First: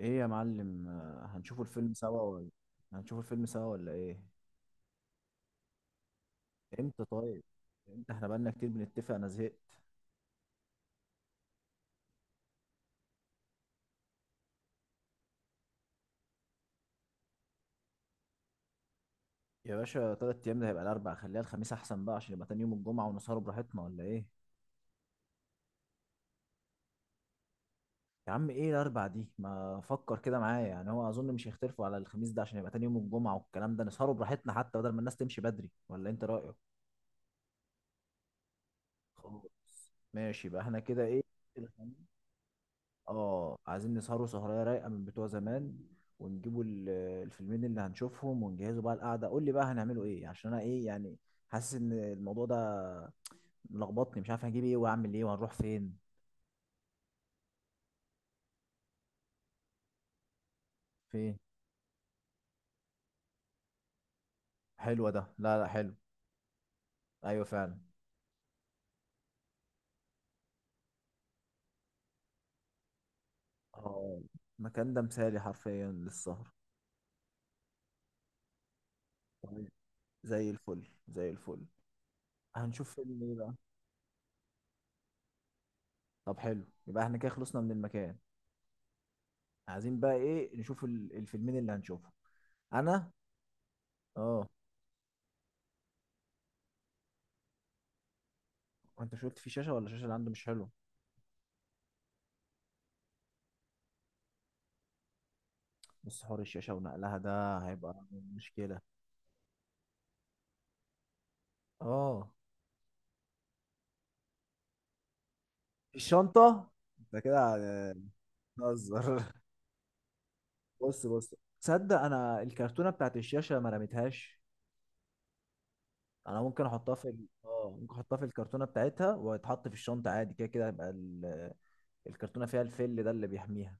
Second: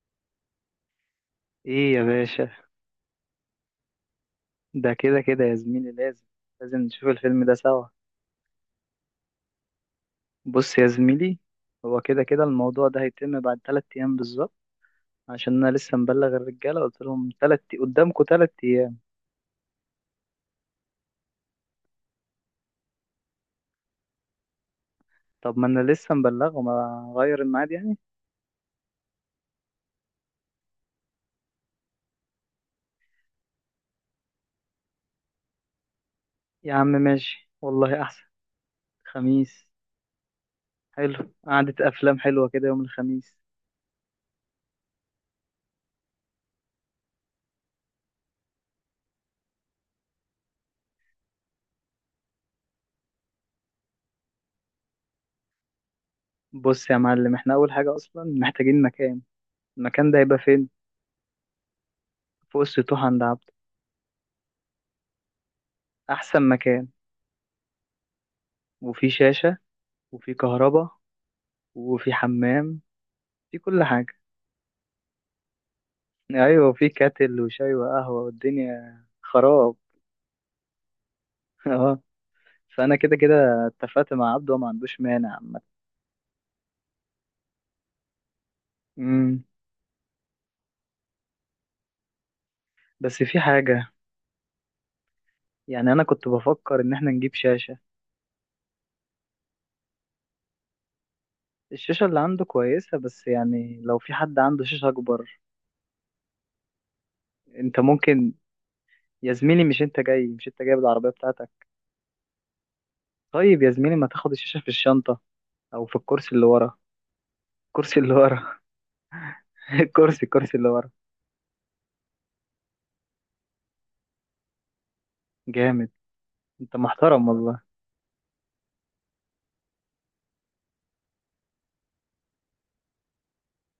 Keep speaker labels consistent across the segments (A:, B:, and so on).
A: ايه يا معلم، هنشوفوا الفيلم
B: ايه يا
A: سوا
B: باشا.
A: ولا هنشوفوا الفيلم سوا ولا ايه؟
B: ده كده كده يا زميلي لازم، لازم
A: امتى؟
B: نشوف
A: طيب
B: الفيلم ده سوا.
A: امتى؟ احنا بقالنا كتير بنتفق، انا زهقت.
B: بص يا زميلي، هو كده كده الموضوع ده هيتم بعد تلات ايام بالظبط، عشان انا لسه مبلغ الرجاله، قلت لهم تلات قدامكم تلات ايام.
A: يا باشا 3 ايام ده هيبقى الاربع، خليها الخميس احسن بقى عشان يبقى تاني يوم الجمعة ونسهروا براحتنا، ولا ايه؟
B: طب ما انا لسه مبلغهم، اغير الميعاد يعني؟
A: يا عم ايه الاربع دي؟ ما فكر كده معايا يعني، هو اظن مش هيختلفوا على الخميس ده عشان يبقى تاني يوم الجمعة والكلام ده، نسهروا براحتنا حتى بدل ما الناس تمشي بدري، ولا انت رأيك؟
B: يا عم ماشي والله، احسن. خميس.
A: خلاص ماشي بقى، احنا كده ايه؟
B: حلو، قعدة افلام حلوه كده يوم الخميس.
A: اه، عايزين نسهروا سهرية رايقة من بتوع زمان ونجيبوا الفيلمين اللي هنشوفهم ونجهزوا بقى القعدة. قول لي بقى هنعملوا ايه؟ عشان انا ايه يعني، حاسس ان الموضوع ده ملخبطني، مش عارف هجيب ايه واعمل ايه وهنروح فين.
B: بص يا معلم، احنا اول حاجه اصلا محتاجين مكان. المكان ده هيبقى فين؟
A: فين؟
B: فوق السطوح عند عبده.
A: حلوة ده. لا لا، حلو.
B: احسن مكان.
A: ايوه فعلا.
B: وفي شاشه، وفي كهرباء، وفي حمام، في كل حاجة.
A: اه، المكان ده مثالي حرفيا للسهر.
B: أيوة، وفي كاتل وشاي وقهوة والدنيا
A: طيب،
B: خراب.
A: زي الفل زي الفل.
B: اه.
A: هنشوف
B: فأنا كده
A: فيلم
B: كده
A: ايه بقى؟
B: اتفقت مع عبده وما عندوش مانع عامة.
A: طب حلو، يبقى احنا كده خلصنا من المكان.
B: أمم،
A: عايزين بقى ايه نشوف الفيلمين اللي هنشوفهم. انا.
B: بس في حاجة.
A: اه.
B: يعني أنا كنت بفكر إن احنا نجيب شاشة.
A: انت مش قلت في شاشة؟ ولا الشاشة اللي عنده مش حلو؟
B: الشاشة اللي عنده كويسة، بس يعني لو في حد عنده شاشة أكبر.
A: بس حوار الشاشة ونقلها ده
B: أنت
A: هيبقى
B: ممكن،
A: مشكلة.
B: يا زميلي مش أنت جاي، مش أنت جايب العربية بتاعتك؟
A: اه.
B: طيب يا زميلي، ما تاخد الشاشة في الشنطة أو في الكرسي اللي
A: الشنطة؟
B: ورا.
A: انت كده
B: الكرسي اللي ورا.
A: بتهزر.
B: الكرسي اللي ورا.
A: بص بص، تصدق انا الكرتونة بتاعت الشاشة ما رميتهاش؟
B: جامد.
A: انا ممكن
B: أنت
A: احطها في ال...
B: محترم والله.
A: اه ممكن احطها في الكرتونة بتاعتها وتتحط في الشنطة عادي، كده كده هيبقى الكرتونة فيها الفل ده اللي بيحميها.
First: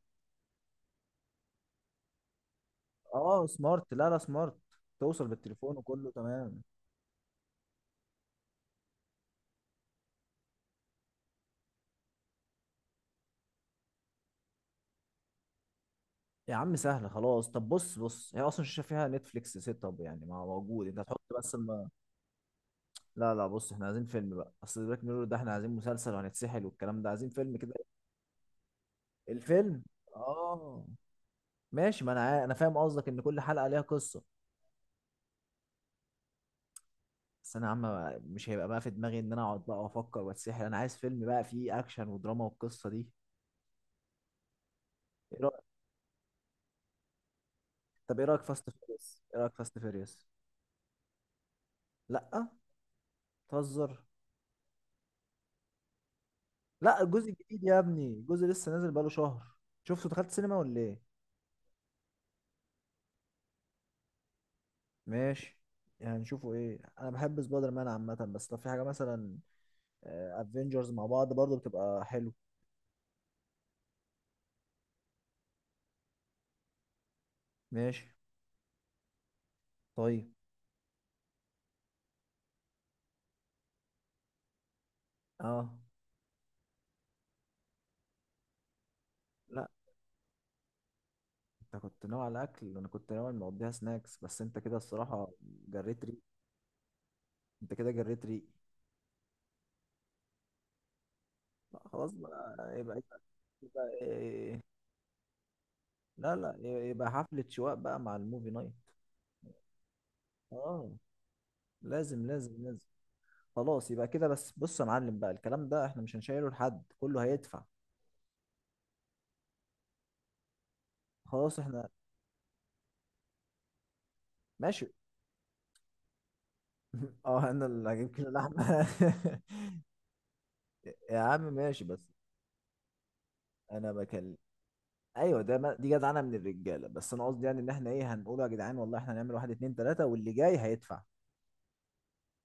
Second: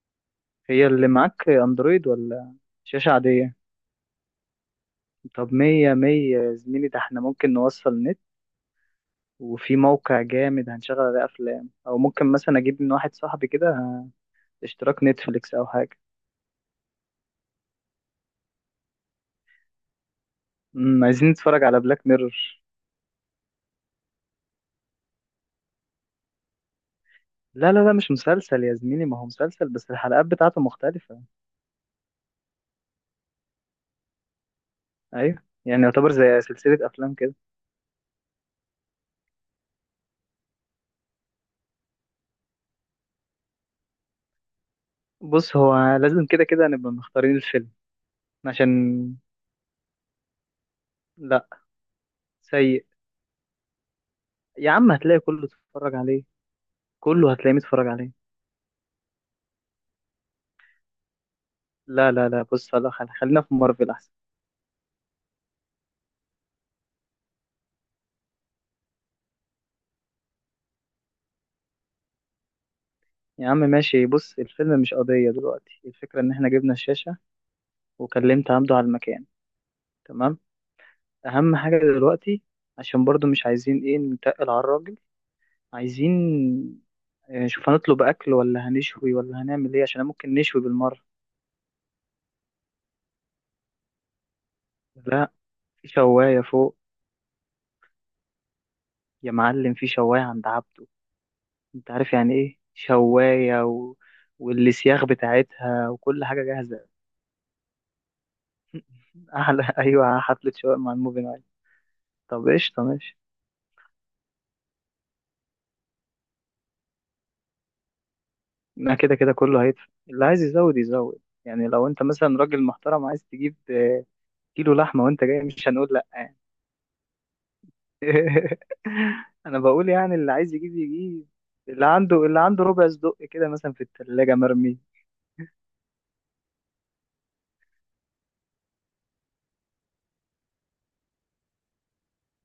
B: هي اللي معاك اندرويد ولا شاشة
A: اه
B: عادية؟
A: سمارت. لا لا، سمارت، توصل
B: طب
A: بالتليفون
B: مية
A: وكله
B: مية يا
A: تمام.
B: زميلي، ده احنا ممكن نوصل نت، وفي موقع جامد هنشغل عليه افلام، او ممكن مثلا اجيب من واحد صاحبي كده اشتراك نتفليكس او حاجة.
A: يا عم سهلة خلاص. طب بص بص، هي اصلا الشاشة فيها نتفليكس سيت اب يعني، ما موجود، انت هتحط
B: عايزين
A: بس.
B: نتفرج على بلاك ميرور.
A: لا لا بص، احنا عايزين فيلم بقى، اصل بلاك ميرور ده احنا عايزين مسلسل وهنتسحل والكلام ده، عايزين فيلم
B: لا
A: كده.
B: لا لا، مش مسلسل يا زميلي، ما هو مسلسل
A: الفيلم.
B: بس الحلقات بتاعته
A: اه
B: مختلفة.
A: ماشي، ما انا انا فاهم قصدك ان كل حلقه ليها قصه.
B: ايوه، يعني يعتبر زي سلسلة افلام كده.
A: بس انا يا عم مش هيبقى بقى في دماغي ان انا اقعد بقى وافكر واتسحل، انا عايز فيلم بقى فيه اكشن ودراما والقصه دي. ايه
B: بص،
A: رايك؟
B: هو لازم كده كده نبقى مختارين الفيلم.
A: طب ايه رايك فاست
B: عشان،
A: فيريوس؟ ايه رايك فاست فيريوس؟
B: لا.
A: لا.
B: سيء.
A: تهزر؟
B: يا عم هتلاقي كله اتفرج عليه،
A: لا، الجزء
B: كله هتلاقيه
A: الجديد يا
B: متفرج
A: ابني،
B: عليه.
A: الجزء لسه نازل بقاله شهر. شفته؟ دخلت سينما ولا ايه؟
B: لا لا لا، بص، لا، خلينا في مارفل احسن.
A: ماشي. يعني نشوفه ايه؟ انا بحب سبايدر مان عامه، بس لو في حاجه مثلا افنجرز مع بعض برضو بتبقى حلو.
B: يا عم ماشي، بص الفيلم مش قضية دلوقتي، الفكرة ان احنا جبنا الشاشة
A: ماشي.
B: وكلمت عمدو على المكان.
A: طيب.
B: تمام. اهم حاجة دلوقتي، عشان برضو مش عايزين ايه نتقل على الراجل.
A: اه.
B: عايزين شوف، هنطلب اكل ولا هنشوي ولا
A: لا،
B: هنعمل ايه؟ عشان ممكن نشوي بالمرة.
A: انت كنت ناوي على اكل وانا كنت ناوي مقضيها سناكس، بس انت كده الصراحه
B: لا، في
A: جريت ريق.
B: شواية فوق.
A: انت كده جريت ريق.
B: يا معلم، في شواية عند عبده.
A: لا،
B: انت
A: خلاص
B: عارف يعني
A: بقى،
B: ايه
A: يبقى يبقى.
B: شواية،
A: يبقى
B: و...
A: إيه؟
B: والسياخ بتاعتها وكل
A: لا
B: حاجة
A: لا،
B: جاهزة.
A: يبقى حفلة شواء بقى مع الموفي نايت.
B: احلى، ايوه حفلة شواء
A: اه،
B: مع الموفي نايت.
A: لازم
B: طب
A: لازم
B: قشطة
A: لازم.
B: ماشي.
A: خلاص يبقى كده، بس بص يا معلم بقى الكلام ده احنا مش هنشيله لحد، كله هيدفع.
B: ما كده كده كله هيدفع، اللي عايز يزود يزود
A: خلاص
B: يعني، لو
A: احنا.
B: انت مثلا راجل محترم عايز تجيب كيلو
A: ماشي.
B: لحمة وانت جاي، مش هنقول لأ يعني.
A: اه، انا اللي هجيب كيلو لحمة.
B: انا بقول يعني اللي عايز يجيب
A: يا
B: يجيب،
A: عم ماشي
B: اللي
A: بس.
B: عنده اللي عنده ربع صدق كده مثلا في
A: انا
B: التلاجة
A: بكلم.
B: مرمي.
A: ايوه ده دي جدعنه من الرجاله، بس انا قصدي يعني ان احنا ايه، هنقول يا جدعان والله احنا هنعمل واحد اتنين تلاته واللي جاي هيدفع.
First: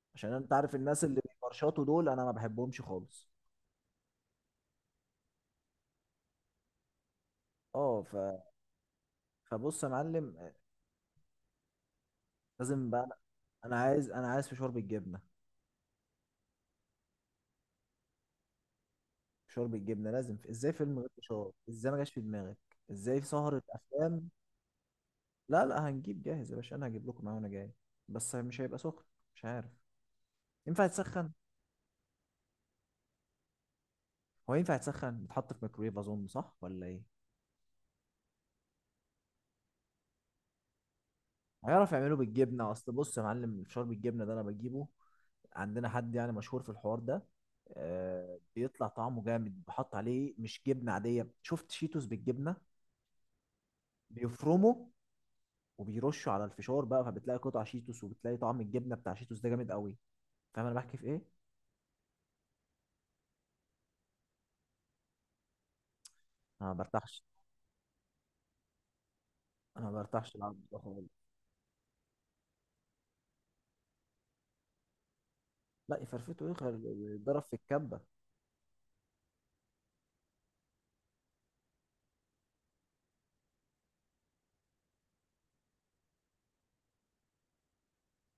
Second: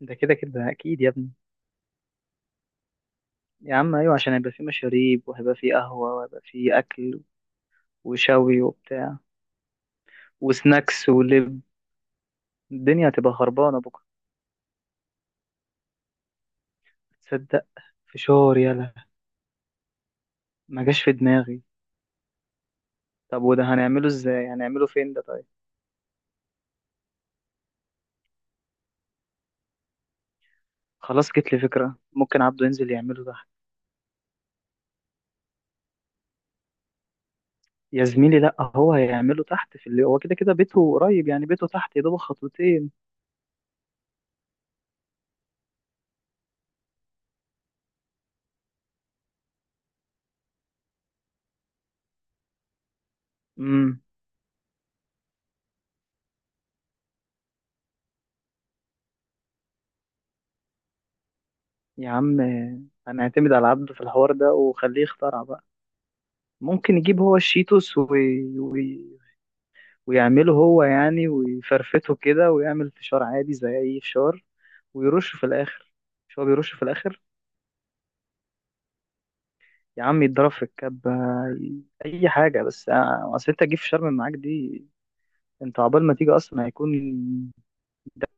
B: ده
A: عشان
B: كده
A: انت
B: كده
A: عارف
B: اكيد
A: الناس
B: يا
A: اللي
B: ابني.
A: بيفرشطوا دول انا ما بحبهمش خالص.
B: يا عم ايوه، عشان هيبقى فيه مشاريب، وهيبقى فيه قهوة، وهيبقى فيه اكل،
A: اه
B: وشوي وبتاع،
A: فبص يا معلم،
B: وسناكس ولب.
A: لازم
B: الدنيا
A: بقى،
B: هتبقى
A: انا
B: خربانة بكرة.
A: عايز، انا عايز فشار بالجبنه.
B: تصدق، فشار، يلا.
A: فشار بالجبنه لازم ازاي
B: ما
A: فيلم
B: جاش
A: غير
B: في
A: فشار؟
B: دماغي.
A: ازاي ما جاش في دماغك؟ ازاي في
B: طب
A: سهره
B: وده هنعمله
A: افلام؟
B: ازاي؟ هنعمله فين ده طيب؟
A: لا لا، هنجيب جاهز يا باشا، انا هجيب لكم معاه وانا جاي. بس مش هيبقى سخن. مش عارف ينفع يتسخن.
B: خلاص، جت لي فكرة، ممكن عبده ينزل يعمله تحت.
A: هو ينفع يتسخن؟ يتحط في ميكرويف اظن، صح ولا ايه؟
B: يا زميلي، لا هو هيعمله تحت، في اللي هو كده كده بيته قريب يعني، بيته
A: هيعرف
B: تحت يا
A: يعمله
B: دوب
A: بالجبنه؟ اصل
B: خطوتين.
A: بص يا معلم الفشار بالجبنه ده انا بجيبه. عندنا حد يعني مشهور في الحوار ده. آه، بيطلع طعمه جامد، بحط عليه مش جبنه عاديه، شفت شيتوس بالجبنه؟
B: امم
A: بيفرمه وبيرشه على الفشار بقى، فبتلاقي قطع شيتوس وبتلاقي طعم الجبنه بتاع شيتوس ده جامد قوي. فاهم انا بحكي في ايه؟
B: يا عم هنعتمد على عبده في الحوار ده، وخليه يخترع بقى.
A: انا ما
B: ممكن يجيب
A: برتاحش.
B: هو الشيتوس
A: انا ما برتاحش
B: ويعمله
A: العب ده
B: هو
A: خالص.
B: يعني، ويفرفته كده، ويعمل فشار عادي زي اي فشار، ويرشه في الاخر.
A: لا،
B: مش هو
A: يفرفته ايه
B: بيرش في
A: غير
B: الاخر؟
A: يتضرب في الكبه.
B: يا عم يتضرب في الكبة. اي حاجه بس، اصل انت تجيب في شرم معاك دي، انت عقبال ما تيجي اصلا هيكون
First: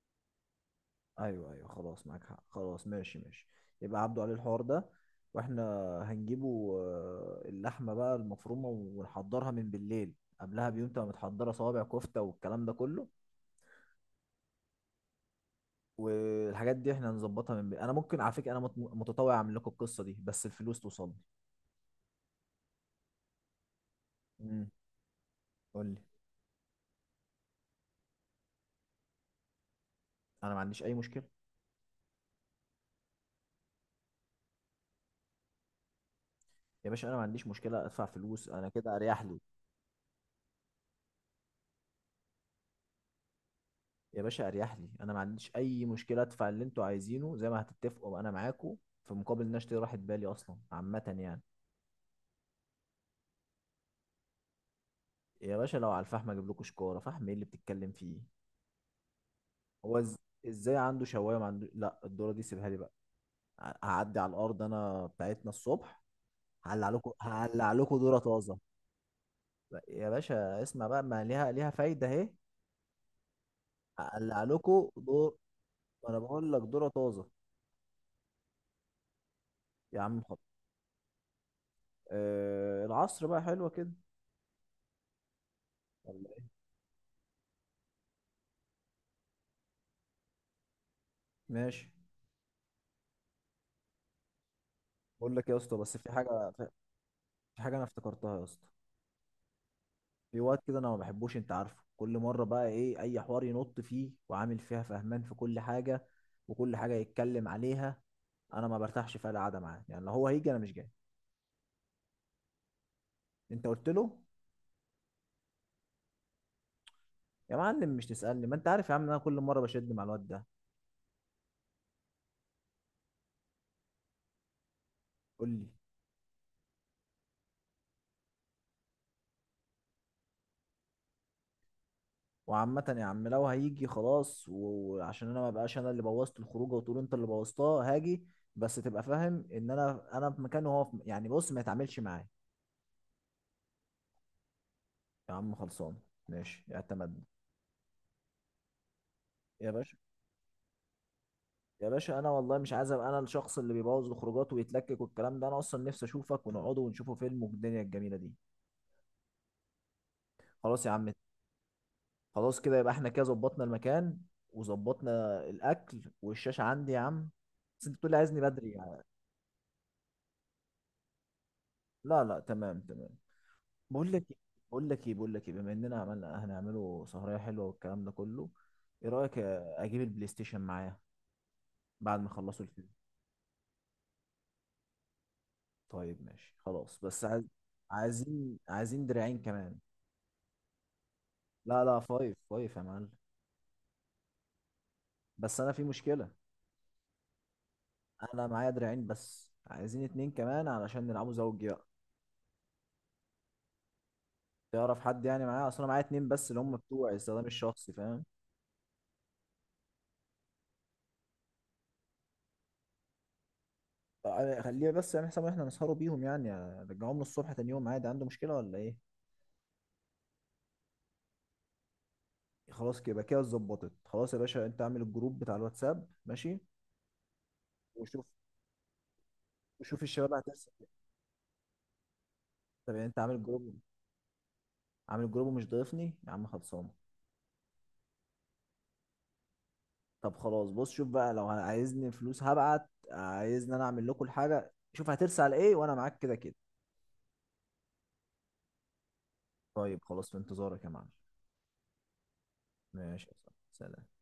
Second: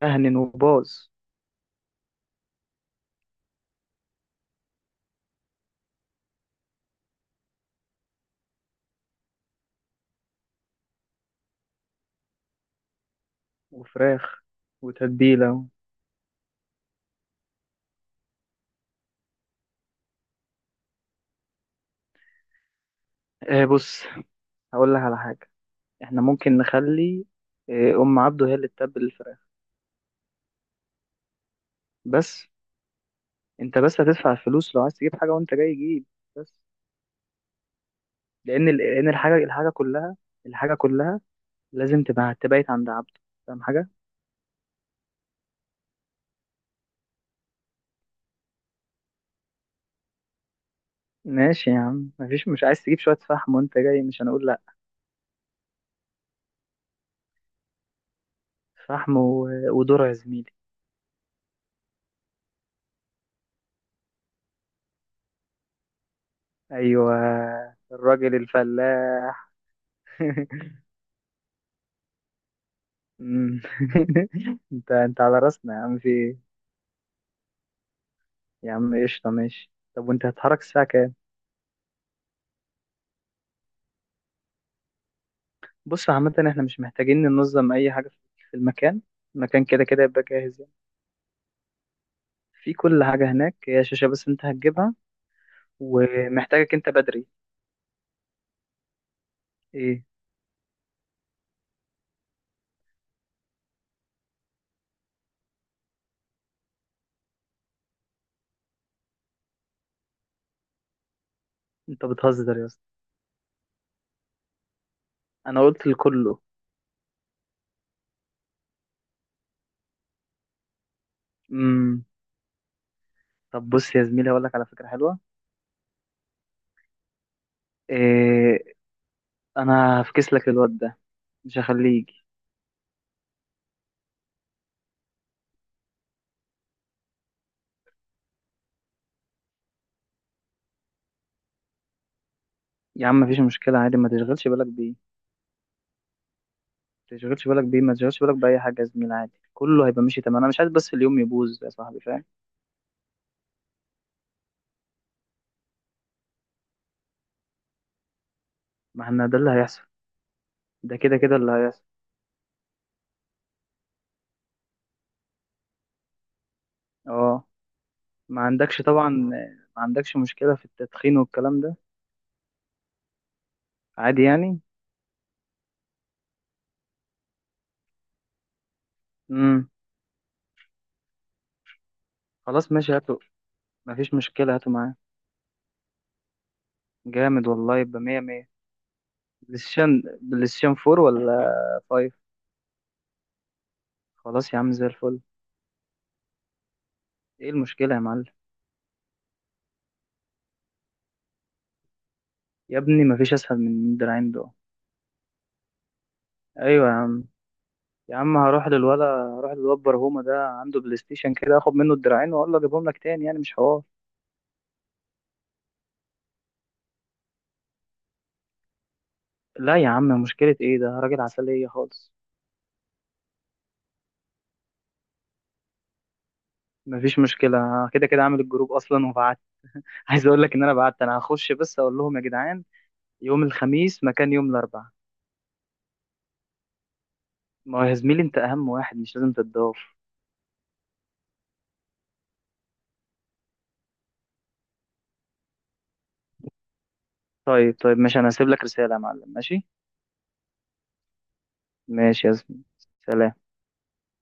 B: مهنن وباظ.
A: ايوه ايوه خلاص، معاك حق، خلاص ماشي ماشي. يبقى عبده عليه الحوار ده، واحنا هنجيبه. اللحمه بقى المفرومه ونحضرها من بالليل، قبلها بيوم تبقى متحضره صوابع كفته والكلام ده كله.
B: وفراخ وتتبيله.
A: والحاجات دي احنا هنظبطها من بالليل. انا ممكن على فكره انا متطوع اعمل لكم القصه دي، بس الفلوس توصلني.
B: آه، بص،
A: امم
B: هقول لك على حاجه.
A: قول لي.
B: احنا ممكن نخلي، ام عبده هي اللي تتبل الفراخ.
A: انا ما عنديش اي مشكله.
B: بس، انت بس هتدفع الفلوس، لو عايز تجيب حاجه وانت جاي جيب. بس
A: يا باشا انا ما عنديش مشكله ادفع فلوس، انا كده
B: لان
A: اريح
B: الحاجه
A: لي.
B: الحاجه كلها، الحاجه كلها لازم تبقى تبقيت عند عبده. فاهم حاجه.
A: يا باشا اريح لي، انا ما عنديش اي مشكله ادفع اللي انتوا عايزينه زي ما هتتفقوا، انا معاكم، في مقابل ان أنا اشتري راحه بالي اصلا عامه يعني.
B: ماشي يا عم، مفيش، مش عايز تجيب شويه فحم وانت جاي، مش هنقول لا.
A: يا باشا لو على الفحم اجيب لكم شكاره فحم، ايه اللي بتتكلم فيه؟
B: فحم
A: هو
B: وذره يا
A: إز-
B: زميلي.
A: ازاي عنده شوايه ما عنده؟ لا، الدوره دي سيبها لي بقى. هعدي على الارض انا بتاعتنا الصبح، هقلع لكم
B: ايوه،
A: هقلع لكم دوره
B: الراجل
A: طازه.
B: الفلاح.
A: يا باشا اسمع بقى، ما ليها فايده اهي.
B: مم.
A: هقلع لكم
B: انت
A: دور.
B: على راسنا يا عم، في
A: انا
B: ايه؟
A: بقول لك دوره طازه.
B: يا عم قشطة ماشي.
A: يا
B: طب
A: عم
B: وانت
A: حط.
B: هتتحرك الساعة كام؟
A: العصر بقى، حلوه كده
B: بص
A: ولا
B: عامة،
A: إيه؟
B: احنا مش محتاجين ننظم اي حاجة في المكان، المكان كده كده يبقى جاهز يعني،
A: ماشي.
B: في كل حاجة هناك، هي شاشة بس انت هتجيبها.
A: بقول لك يا اسطى، بس في حاجه.
B: ومحتاجك انت بدري.
A: في حاجه انا افتكرتها يا اسطى.
B: ايه؟
A: في وقت كده انا ما بحبوش، انت عارفه كل مره بقى ايه، اي حوار ينط فيه وعامل فيها فهمان في كل حاجه وكل حاجه يتكلم عليها. انا ما برتاحش في القعده معاه يعني، لو هو هيجي انا مش جاي.
B: انت بتهزر يا اسطى؟
A: انت قلت له؟
B: انا قلت لكله.
A: يا معلم مش تسالني، ما انت عارف يا عم إن انا كل مره بشد مع الواد ده.
B: امم طب بص يا زميلي، هقول لك على فكرة حلوة.
A: قول لي.
B: إيه؟ انا هفكس لك الواد ده، مش هخليه يجي.
A: وعامة يا عم لو هيجي خلاص، وعشان انا ما بقاش انا اللي بوظت الخروجه وتقول انت اللي بوظتها هاجي. بس تبقى فاهم ان انا في مكانه وهو في يعني، بص ما يتعاملش معايا.
B: يا عم مفيش مشكلة، عادي، ما تشغلش بالك بيه،
A: يا عم خلصان، ماشي اعتمد.
B: تشغلش بالك بيه، ما تشغلش بالك بأي حاجة يا زميلي، عادي
A: يا
B: كله
A: باشا،
B: هيبقى ماشي تمام. أنا مش عايز بس اليوم يبوظ يا
A: يا
B: صاحبي،
A: باشا
B: فاهم.
A: انا والله مش عايز ابقى انا الشخص اللي بيبوظ الخروجات ويتلكك والكلام ده، انا اصلا نفسي اشوفك ونقعد ونشوفه فيلم والدنيا الجميله دي.
B: ما احنا ده اللي هيحصل،
A: خلاص يا
B: ده
A: عم.
B: كده كده اللي هيحصل.
A: خلاص كده يبقى احنا كده ظبطنا المكان وظبطنا الاكل، والشاشه عندي يا عم.
B: اه،
A: بس انت بتقول لي
B: ما
A: عايزني بدري
B: عندكش
A: يعني.
B: طبعا، ما عندكش مشكلة في التدخين والكلام ده؟
A: لا لا تمام تمام. بقول لك
B: عادي يعني.
A: بقول لك ايه بقول لك ايه، بما اننا عملنا هنعمله سهريه حلوه والكلام ده كله، ايه رايك
B: امم
A: اجيب البلاي ستيشن معايا بعد ما اخلصوا
B: خلاص
A: الفيلم؟
B: ماشي، هاته، ما فيش مشكلة هاته معاه.
A: طيب ماشي خلاص، بس عايز،
B: جامد والله، يبقى مية مية.
A: عايزين عايزين دراعين كمان.
B: بلايستيشن، بلايستيشن فور ولا؟
A: لا لا،
B: فايف.
A: فايف فايف يا معلم.
B: خلاص يا عم زي الفل.
A: بس انا في مشكلة.
B: ايه المشكلة يا معلم؟
A: انا معايا دراعين بس، عايزين اتنين كمان علشان نلعبوا زوجي بقى.
B: يا ابني ما فيش أسهل من الدراعين دول.
A: تعرف حد يعني معايا؟ اصل انا معايا اتنين بس اللي هم
B: أيوة يا
A: بتوع
B: عم.
A: استخدام الشخصي،
B: يا
A: فاهم؟
B: عم هروح للولا، هروح للواد برهومة، ده عنده بلاي ستيشن كده، اخد منه الدراعين واقول له اجيبهم لك تاني، يعني مش حوار.
A: طيب خليه بس يعمل حساب ان احنا نسهروا بيهم يعني، رجعوهم له الصبح تاني يوم عادي، عنده مشكلة ولا ايه؟
B: لا يا عم مشكلة ايه، ده راجل عسلية خالص.
A: خلاص كده يبقى كده اتظبطت. خلاص يا باشا انت اعمل الجروب بتاع الواتساب، ماشي؟
B: مفيش مشكلة، كده كده
A: وشوف.
B: عامل الجروب اصلا وبعت.
A: وشوف
B: عايز
A: الشباب
B: اقول لك ان
A: هترسم.
B: انا بعت، انا هخش بس اقول لهم يا جدعان
A: طب يعني انت
B: يوم
A: عامل جروب؟
B: الخميس مكان يوم الاربعاء.
A: عامل جروب ومش ضايفني يا عم؟ خلصان.
B: ما هو يا زميلي، انت اهم واحد، مش لازم تتضاف.
A: طب خلاص، بص شوف بقى لو عايزني فلوس هبعت، عايزني انا اعمل لكم الحاجه، شوف هترسل على ايه، وانا معاك كده كده.
B: طيب طيب ماشي، انا هسيب لك رسالة يا معلم، ماشي.
A: طيب خلاص، في انتظارك يا معلم.
B: ماشي يا زميلي.
A: ماشي يا
B: سلام.
A: صاحبي. سلام.